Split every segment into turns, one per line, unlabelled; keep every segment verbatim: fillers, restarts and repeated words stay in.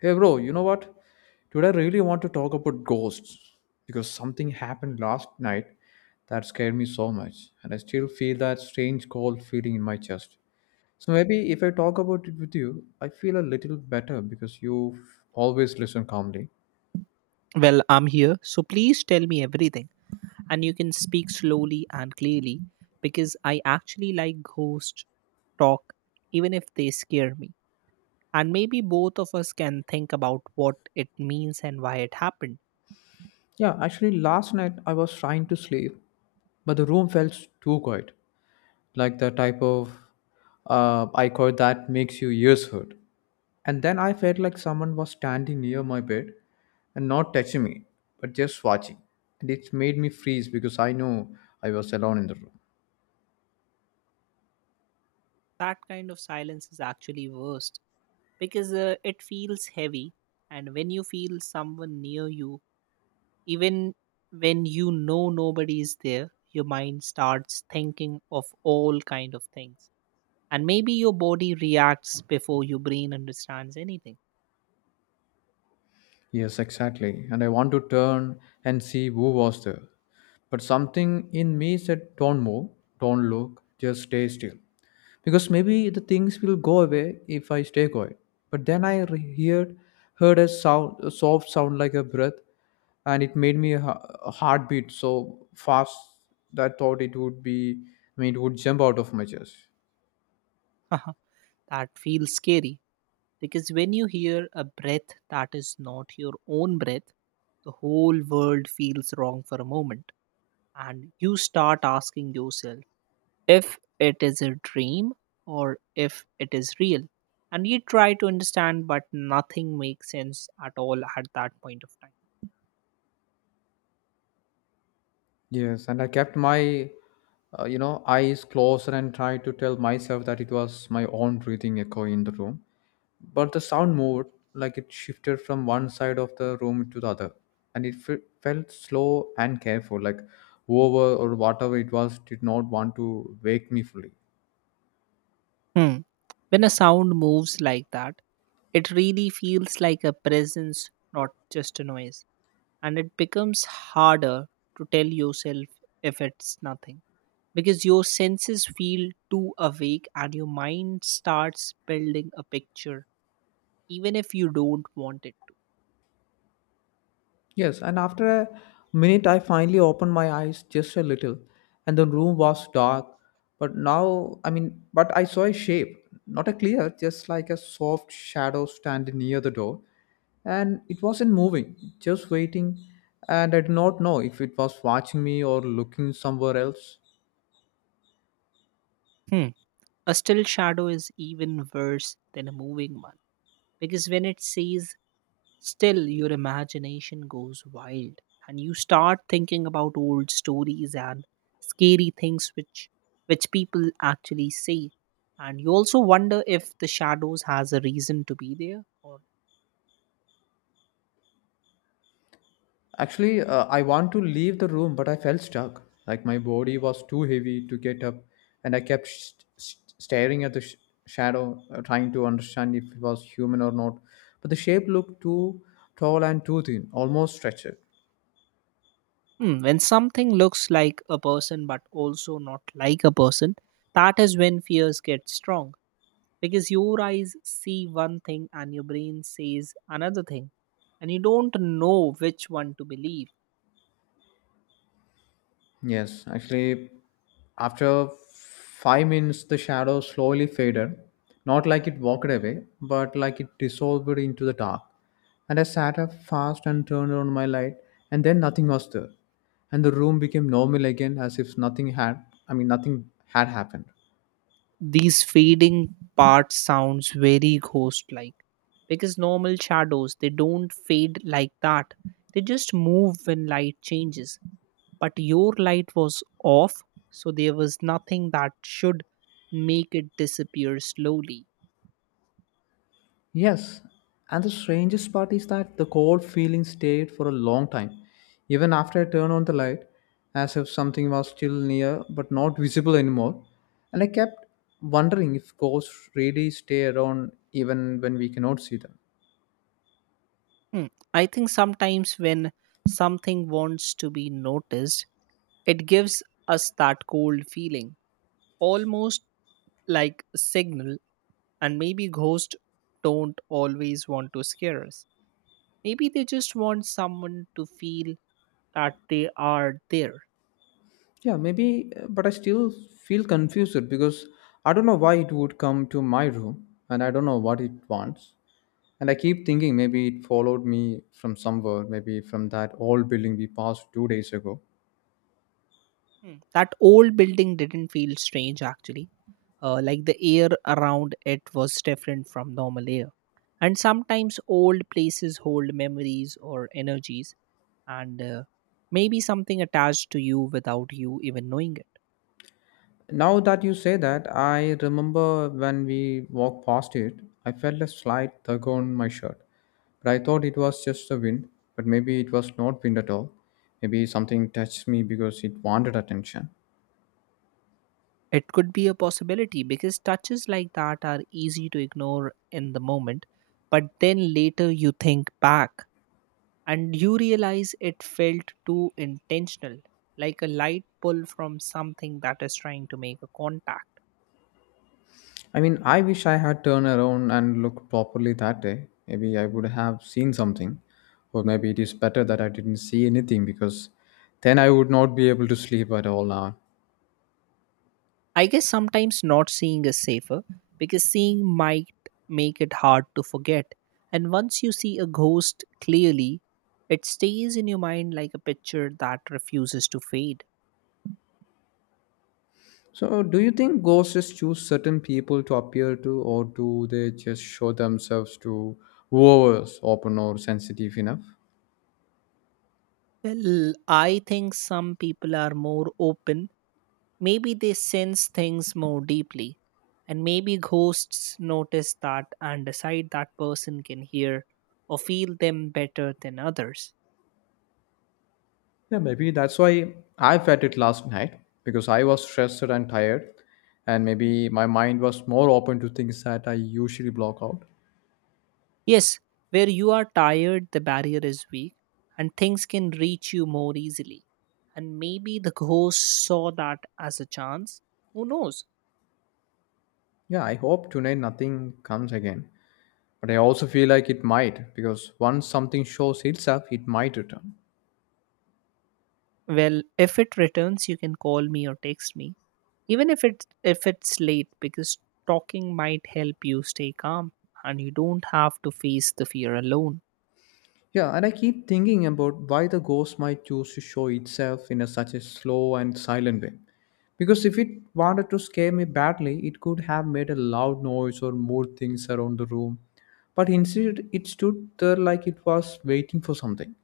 Hey, bro, you know what? Today I really want to talk about ghosts because something happened last night that scared me so much, and I still feel that strange cold feeling in my chest. So maybe if I talk about it with you, I feel a little better because you always listen calmly.
Well, I'm here, so please tell me everything. And you can speak slowly and clearly because I actually like ghost talk, even if they scare me. And maybe both of us can think about what it means and why it happened.
Yeah, actually, last night I was trying to sleep, but the room felt too quiet, like the type of uh, I that makes you ears hurt. And then I felt like someone was standing near my bed and not touching me, but just watching. And it made me freeze because I knew I was alone in the room.
That kind of silence is actually worst because uh, it feels heavy. And when you feel someone near you, even when you know nobody is there, your mind starts thinking of all kind of things. And maybe your body reacts before your brain understands anything.
Yes, exactly. And I want to turn and see who was there. But something in me said, "Don't move, don't look, just stay still," because maybe the things will go away if I stay quiet. But then I re- heard heard a sound, a soft sound like a breath, and it made me a, ha- a heartbeat so fast that I thought it would be, I mean, it would jump out of my chest.
That feels scary because when you hear a breath that is not your own breath, the whole world feels wrong for a moment. And you start asking yourself, if it is a dream or if it is real. And you try to understand, but nothing makes sense at all at that point of time.
Yes, and I kept my, uh, you know, eyes closed and tried to tell myself that it was my own breathing echo in the room, but the sound moved, like it shifted from one side of the room to the other, and it fe- felt slow and careful, like whoever or whatever it was did not want to wake me fully.
Hmm. When a sound moves like that, it really feels like a presence, not just a noise. And it becomes harder to tell yourself if it's nothing because your senses feel too awake and your mind starts building a picture even if you don't want it to.
Yes, and after a minute, I finally opened my eyes just a little, and the room was dark. But now, I mean, but I saw a shape, not a clear, just like a soft shadow standing near the door. And it wasn't moving, just waiting. And I did not know if it was watching me or looking somewhere else.
Hmm. A still shadow is even worse than a moving one because when it stays still, your imagination goes wild and you start thinking about old stories and scary things which which people actually say. And you also wonder if the shadows has a reason to be there. Or
Actually, uh, I want to leave the room, but I felt stuck, like my body was too heavy to get up, and I kept sh- sh- staring at the sh- shadow, uh, trying to understand if it was human or not. But the shape looked too tall and too thin, almost stretched.
hmm, when something looks like a person but also not like a person, that is when fears get strong because your eyes see one thing and your brain says another thing and you don't know which one to believe.
Yes, actually, after five minutes, the shadow slowly faded, not like it walked away, but like it dissolved into the dark. And I sat up fast and turned on my light, and then nothing was there. And the room became normal again, as if nothing had, I mean, nothing had happened.
These fading parts sounds very ghost like, because normal shadows they don't fade like that. They just move when light changes, but your light was off, so there was nothing that should make it disappear slowly.
Yes, and the strangest part is that the cold feeling stayed for a long time, even after I turned on the light, as if something was still near but not visible anymore. And I kept wondering if ghosts really stay around even when we cannot see them.
Hmm, I think sometimes when something wants to be noticed, it gives us that cold feeling, almost like a signal, and maybe ghosts don't always want to scare us. Maybe they just want someone to feel that they are there.
Yeah, maybe, uh, but I still feel confused because I don't know why it would come to my room and I don't know what it wants. And I keep thinking maybe it followed me from somewhere, maybe from that old building we passed two days ago.
Hmm. That old building didn't feel strange actually. Uh, like the air around it was different from normal air. And sometimes old places hold memories or energies, and uh, maybe something attached to you without you even knowing it.
Now that you say that, I remember when we walked past it, I felt a slight tug on my shirt. But I thought it was just the wind, but maybe it was not wind at all. Maybe something touched me because it wanted attention.
It could be a possibility because touches like that are easy to ignore in the moment, but then later you think back and you realize it felt too intentional, like a light pull from something that is trying to make a contact.
I mean, I wish I had turned around and looked properly that day. Maybe I would have seen something. Or maybe it is better that I didn't see anything because then I would not be able to sleep at all now.
I guess sometimes not seeing is safer because seeing might make it hard to forget. And once you see a ghost clearly, it stays in your mind like a picture that refuses to fade.
So, do you think ghosts choose certain people to appear to, or do they just show themselves to whoever's open or sensitive enough?
Well, I think some people are more open. Maybe they sense things more deeply. And maybe ghosts notice that and decide that person can hear or feel them better than others.
Yeah, maybe that's why I felt it last night because I was stressed and tired, and maybe my mind was more open to things that I usually block out.
Yes, where you are tired, the barrier is weak and things can reach you more easily. And maybe the ghost saw that as a chance. Who knows?
Yeah, I hope tonight nothing comes again, but I also feel like it might because once something shows itself, it might return.
Well, if it returns, you can call me or text me, even if it's if it's late, because talking might help you stay calm and you don't have to face the fear alone.
Yeah, and I keep thinking about why the ghost might choose to show itself in a, such a slow and silent way. Because if it wanted to scare me badly, it could have made a loud noise or moved things around the room. But instead, it stood there like it was waiting for something.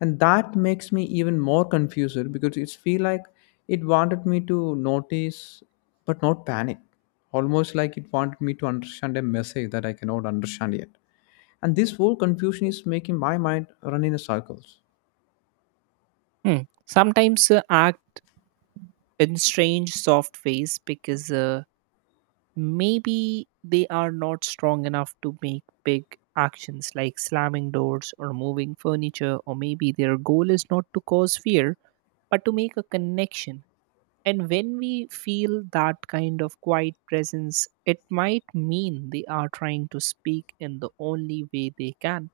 And that makes me even more confused because it feels like it wanted me to notice but not panic. Almost like it wanted me to understand a message that I cannot understand yet. And this whole confusion is making my mind run in circles.
Hmm. Sometimes uh, act in strange soft ways because uh, maybe they are not strong enough to make big actions like slamming doors or moving furniture, or maybe their goal is not to cause fear but to make a connection. And when we feel that kind of quiet presence, it might mean they are trying to speak in the only way they can.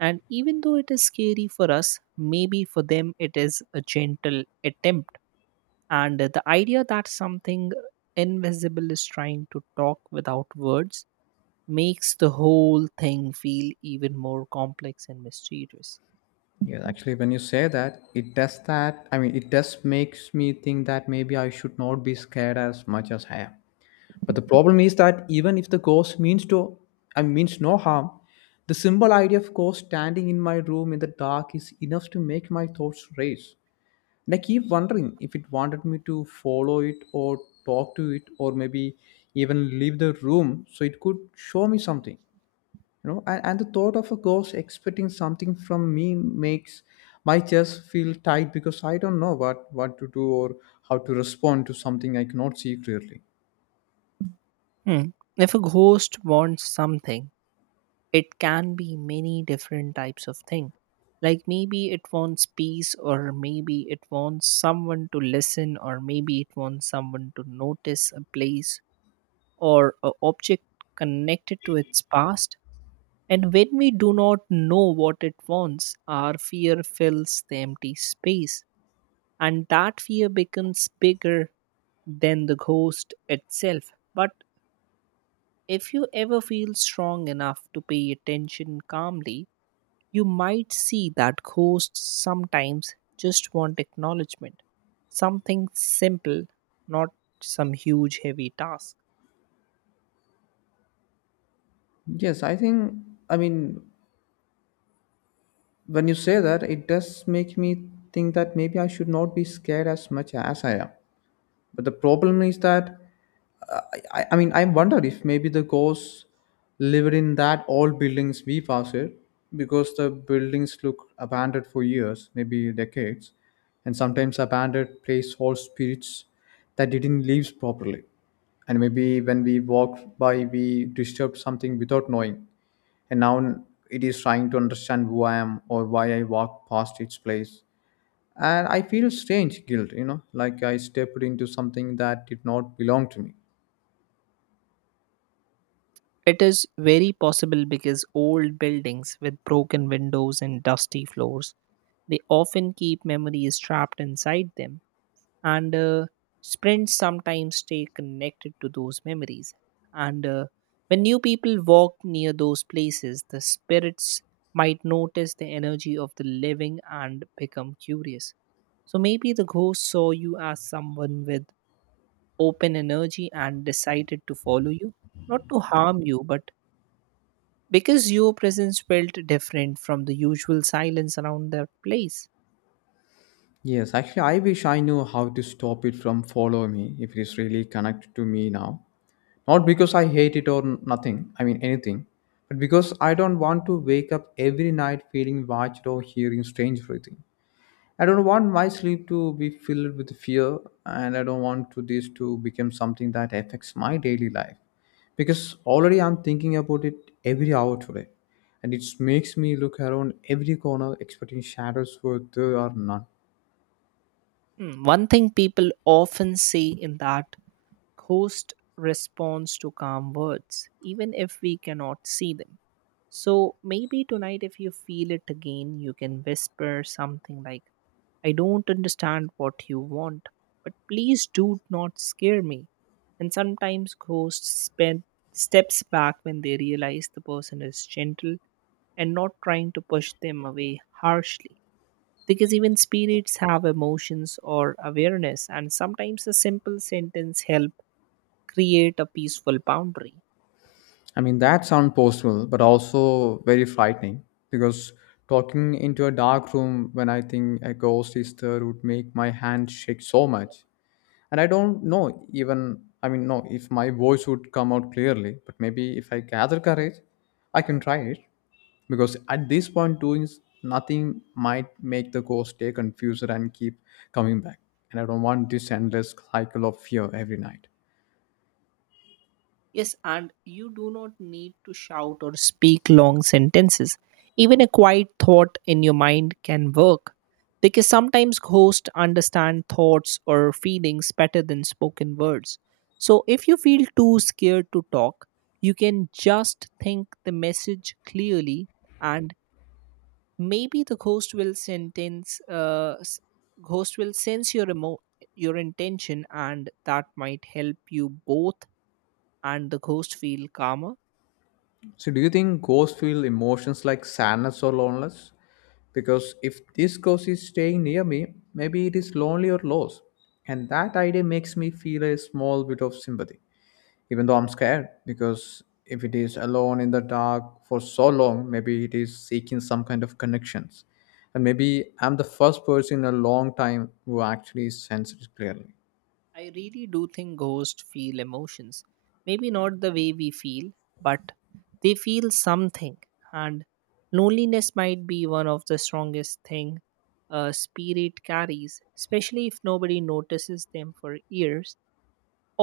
And even though it is scary for us, maybe for them it is a gentle attempt. And the idea that something invisible is trying to talk without words makes the whole thing feel even more complex and mysterious.
Yeah, actually, when you say that, it does that. I mean, it does makes me think that maybe I should not be scared as much as I am. But the problem is that even if the ghost means to I mean, means no harm, the simple idea of ghost standing in my room in the dark is enough to make my thoughts race. And I keep wondering if it wanted me to follow it or talk to it or maybe even leave the room so it could show me something. You know, and, and the thought of a ghost expecting something from me makes my chest feel tight because I don't know what what to do or how to respond to something I cannot see clearly.
Hmm. If a ghost wants something, it can be many different types of thing, like maybe it wants peace, or maybe it wants someone to listen, or maybe it wants someone to notice a place or a object connected to its past. And when we do not know what it wants, our fear fills the empty space, and that fear becomes bigger than the ghost itself. But if you ever feel strong enough to pay attention calmly, you might see that ghosts sometimes just want acknowledgement, something simple, not some huge heavy task.
Yes i think i mean when you say that, it does make me think that maybe I should not be scared as much as I am. But the problem is that uh, I, I I mean I wonder if maybe the ghosts lived in that old buildings we passed because the buildings look abandoned for years, maybe decades, and sometimes abandoned place hold spirits that didn't live properly. And maybe when we walked by, we disturbed something without knowing. And now it is trying to understand who I am or why I walked past its place, and I feel strange guilt, you know, like I stepped into something that did not belong to me.
It is very possible because old buildings with broken windows and dusty floors, they often keep memories trapped inside them. And uh, sprints sometimes stay connected to those memories. And uh, when new people walk near those places, the spirits might notice the energy of the living and become curious. So maybe the ghost saw you as someone with open energy and decided to follow you, not to harm you but because your presence felt different from the usual silence around that place.
Yes, actually, I wish I knew how to stop it from follow me if it is really connected to me now, not because I hate it or n- nothing I mean anything, but because I don't want to wake up every night feeling watched or hearing strange breathing. I don't want my sleep to be filled with fear, and I don't want to this to become something that affects my daily life. Because already I'm thinking about it every hour today, and it makes me look around every corner expecting shadows where there are none.
Hmm, one thing people often say in that host responds to calm words, even if we cannot see them. So maybe tonight, if you feel it again, you can whisper something like, "I don't understand what you want, but please do not scare me." And sometimes ghosts spend steps back when they realize the person is gentle and not trying to push them away harshly. Because even spirits have emotions or awareness, and sometimes a simple sentence helps create a peaceful boundary.
I mean, that sounds possible, but also very frightening because talking into a dark room when I think a ghost is there would make my hand shake so much. And I don't know, even I mean no if my voice would come out clearly, but maybe if I gather courage I can try it, because at this point doing s- nothing might make the ghost stay confused and keep coming back, and I don't want this endless cycle of fear every night.
Yes, and you do not need to shout or speak long sentences. Even a quiet thought in your mind can work because sometimes ghosts understand thoughts or feelings better than spoken words. So if you feel too scared to talk, you can just think the message clearly, and maybe the ghost will sentence uh, s- ghost will sense your emo- your intention, and that might help you both and the ghost feel calmer.
So do you think ghosts feel emotions like sadness or loneliness? Because if this ghost is staying near me, maybe it is lonely or lost, and that idea makes me feel a small bit of sympathy even though I'm scared, because if it is alone in the dark for so long, maybe it is seeking some kind of connections. And maybe I'm the first person in a long time who actually senses it clearly.
I really do think ghosts feel emotions, maybe not the way we feel, but they feel something. And loneliness might be one of the strongest thing a spirit carries, especially if nobody notices them for years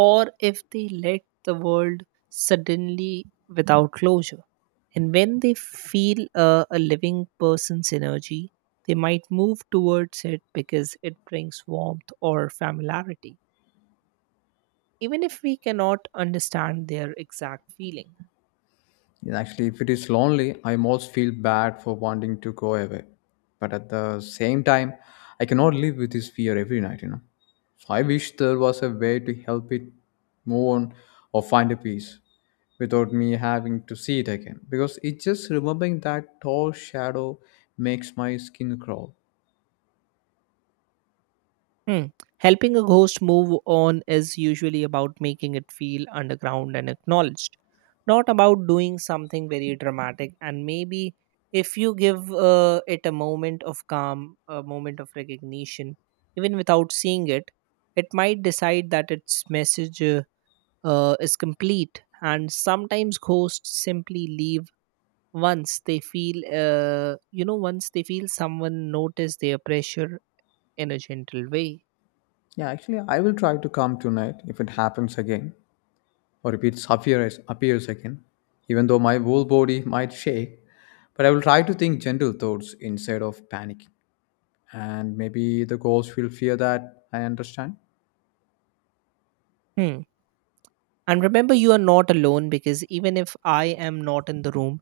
or if they let the world suddenly without closure. And when they feel uh, a living person's energy, they might move towards it because it brings warmth or familiarity, even if we cannot understand their exact feeling.
And actually, if it is lonely, I almost feel bad for wanting to go away. But at the same time, I cannot live with this fear every night, you know. So I wish there was a way to help it move on or find a peace without me having to see it again. Because it just remembering that tall shadow makes my skin crawl.
Hmm. Helping a ghost move on is usually about making it feel underground and acknowledged, not about doing something very dramatic. And maybe if you give uh, it a moment of calm, a moment of recognition, even without seeing it, it might decide that its message uh, uh, is complete. And sometimes ghosts simply leave once they feel, uh, you know, once they feel someone notice their pressure in a gentle way.
Yeah, actually, I will try to come tonight if it happens again, or if it appears, appears again, even though my whole body might shake. But I will try to think gentle thoughts instead of panicking. And maybe the ghost will fear that I understand.
Hmm. And remember, you are not alone, because even if I am not in the room,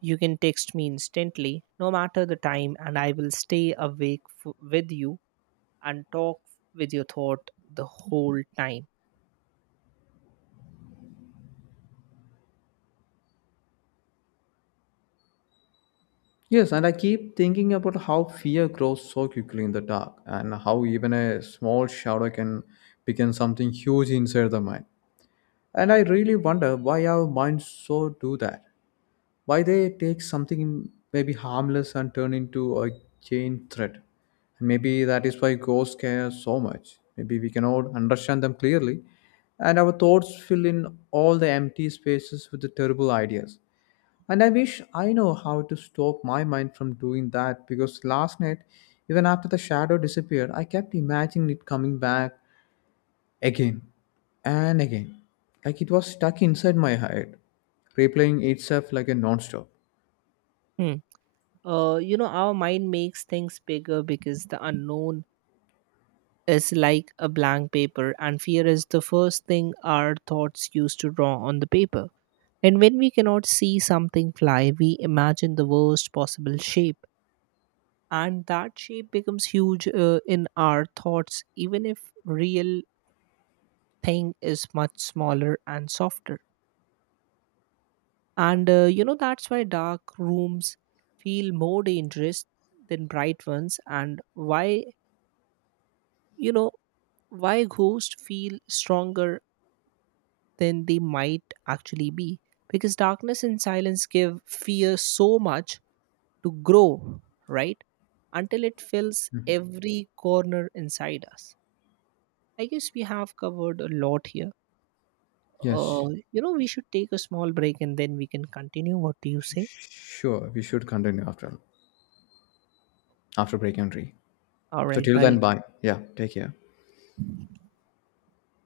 you can text me instantly, no matter the time, and I will stay awake f- with you and talk with your thought the whole time.
Yes, and I keep thinking about how fear grows so quickly in the dark and how even a small shadow can become something huge inside the mind. And I really wonder why our minds so do that. Why they take something maybe harmless and turn into a chain threat? And maybe that is why ghosts care so much. Maybe we cannot understand them clearly, and our thoughts fill in all the empty spaces with the terrible ideas. And I wish I know how to stop my mind from doing that because last night, even after the shadow disappeared, I kept imagining it coming back again and again, like it was stuck inside my head, replaying itself like a non-stop.
Hmm. Uh, you know, our mind makes things bigger because the unknown is like a blank paper, and fear is the first thing our thoughts used to draw on the paper. And when we cannot see something fly, we imagine the worst possible shape, and that shape becomes huge uh, in our thoughts, even if real thing is much smaller and softer. And uh, you know that's why dark rooms feel more dangerous than bright ones, and why, you know why ghosts feel stronger than they might actually be, because darkness and silence give fear so much to grow, right, until it fills every corner inside us. I guess we have covered a lot here.
Yes,
Uh, you know, we should take a small break and then we can continue. What do you say?
sh- sure. We should continue after after break and
All
so
right,
till then,
bye.
bye. Yeah, take care.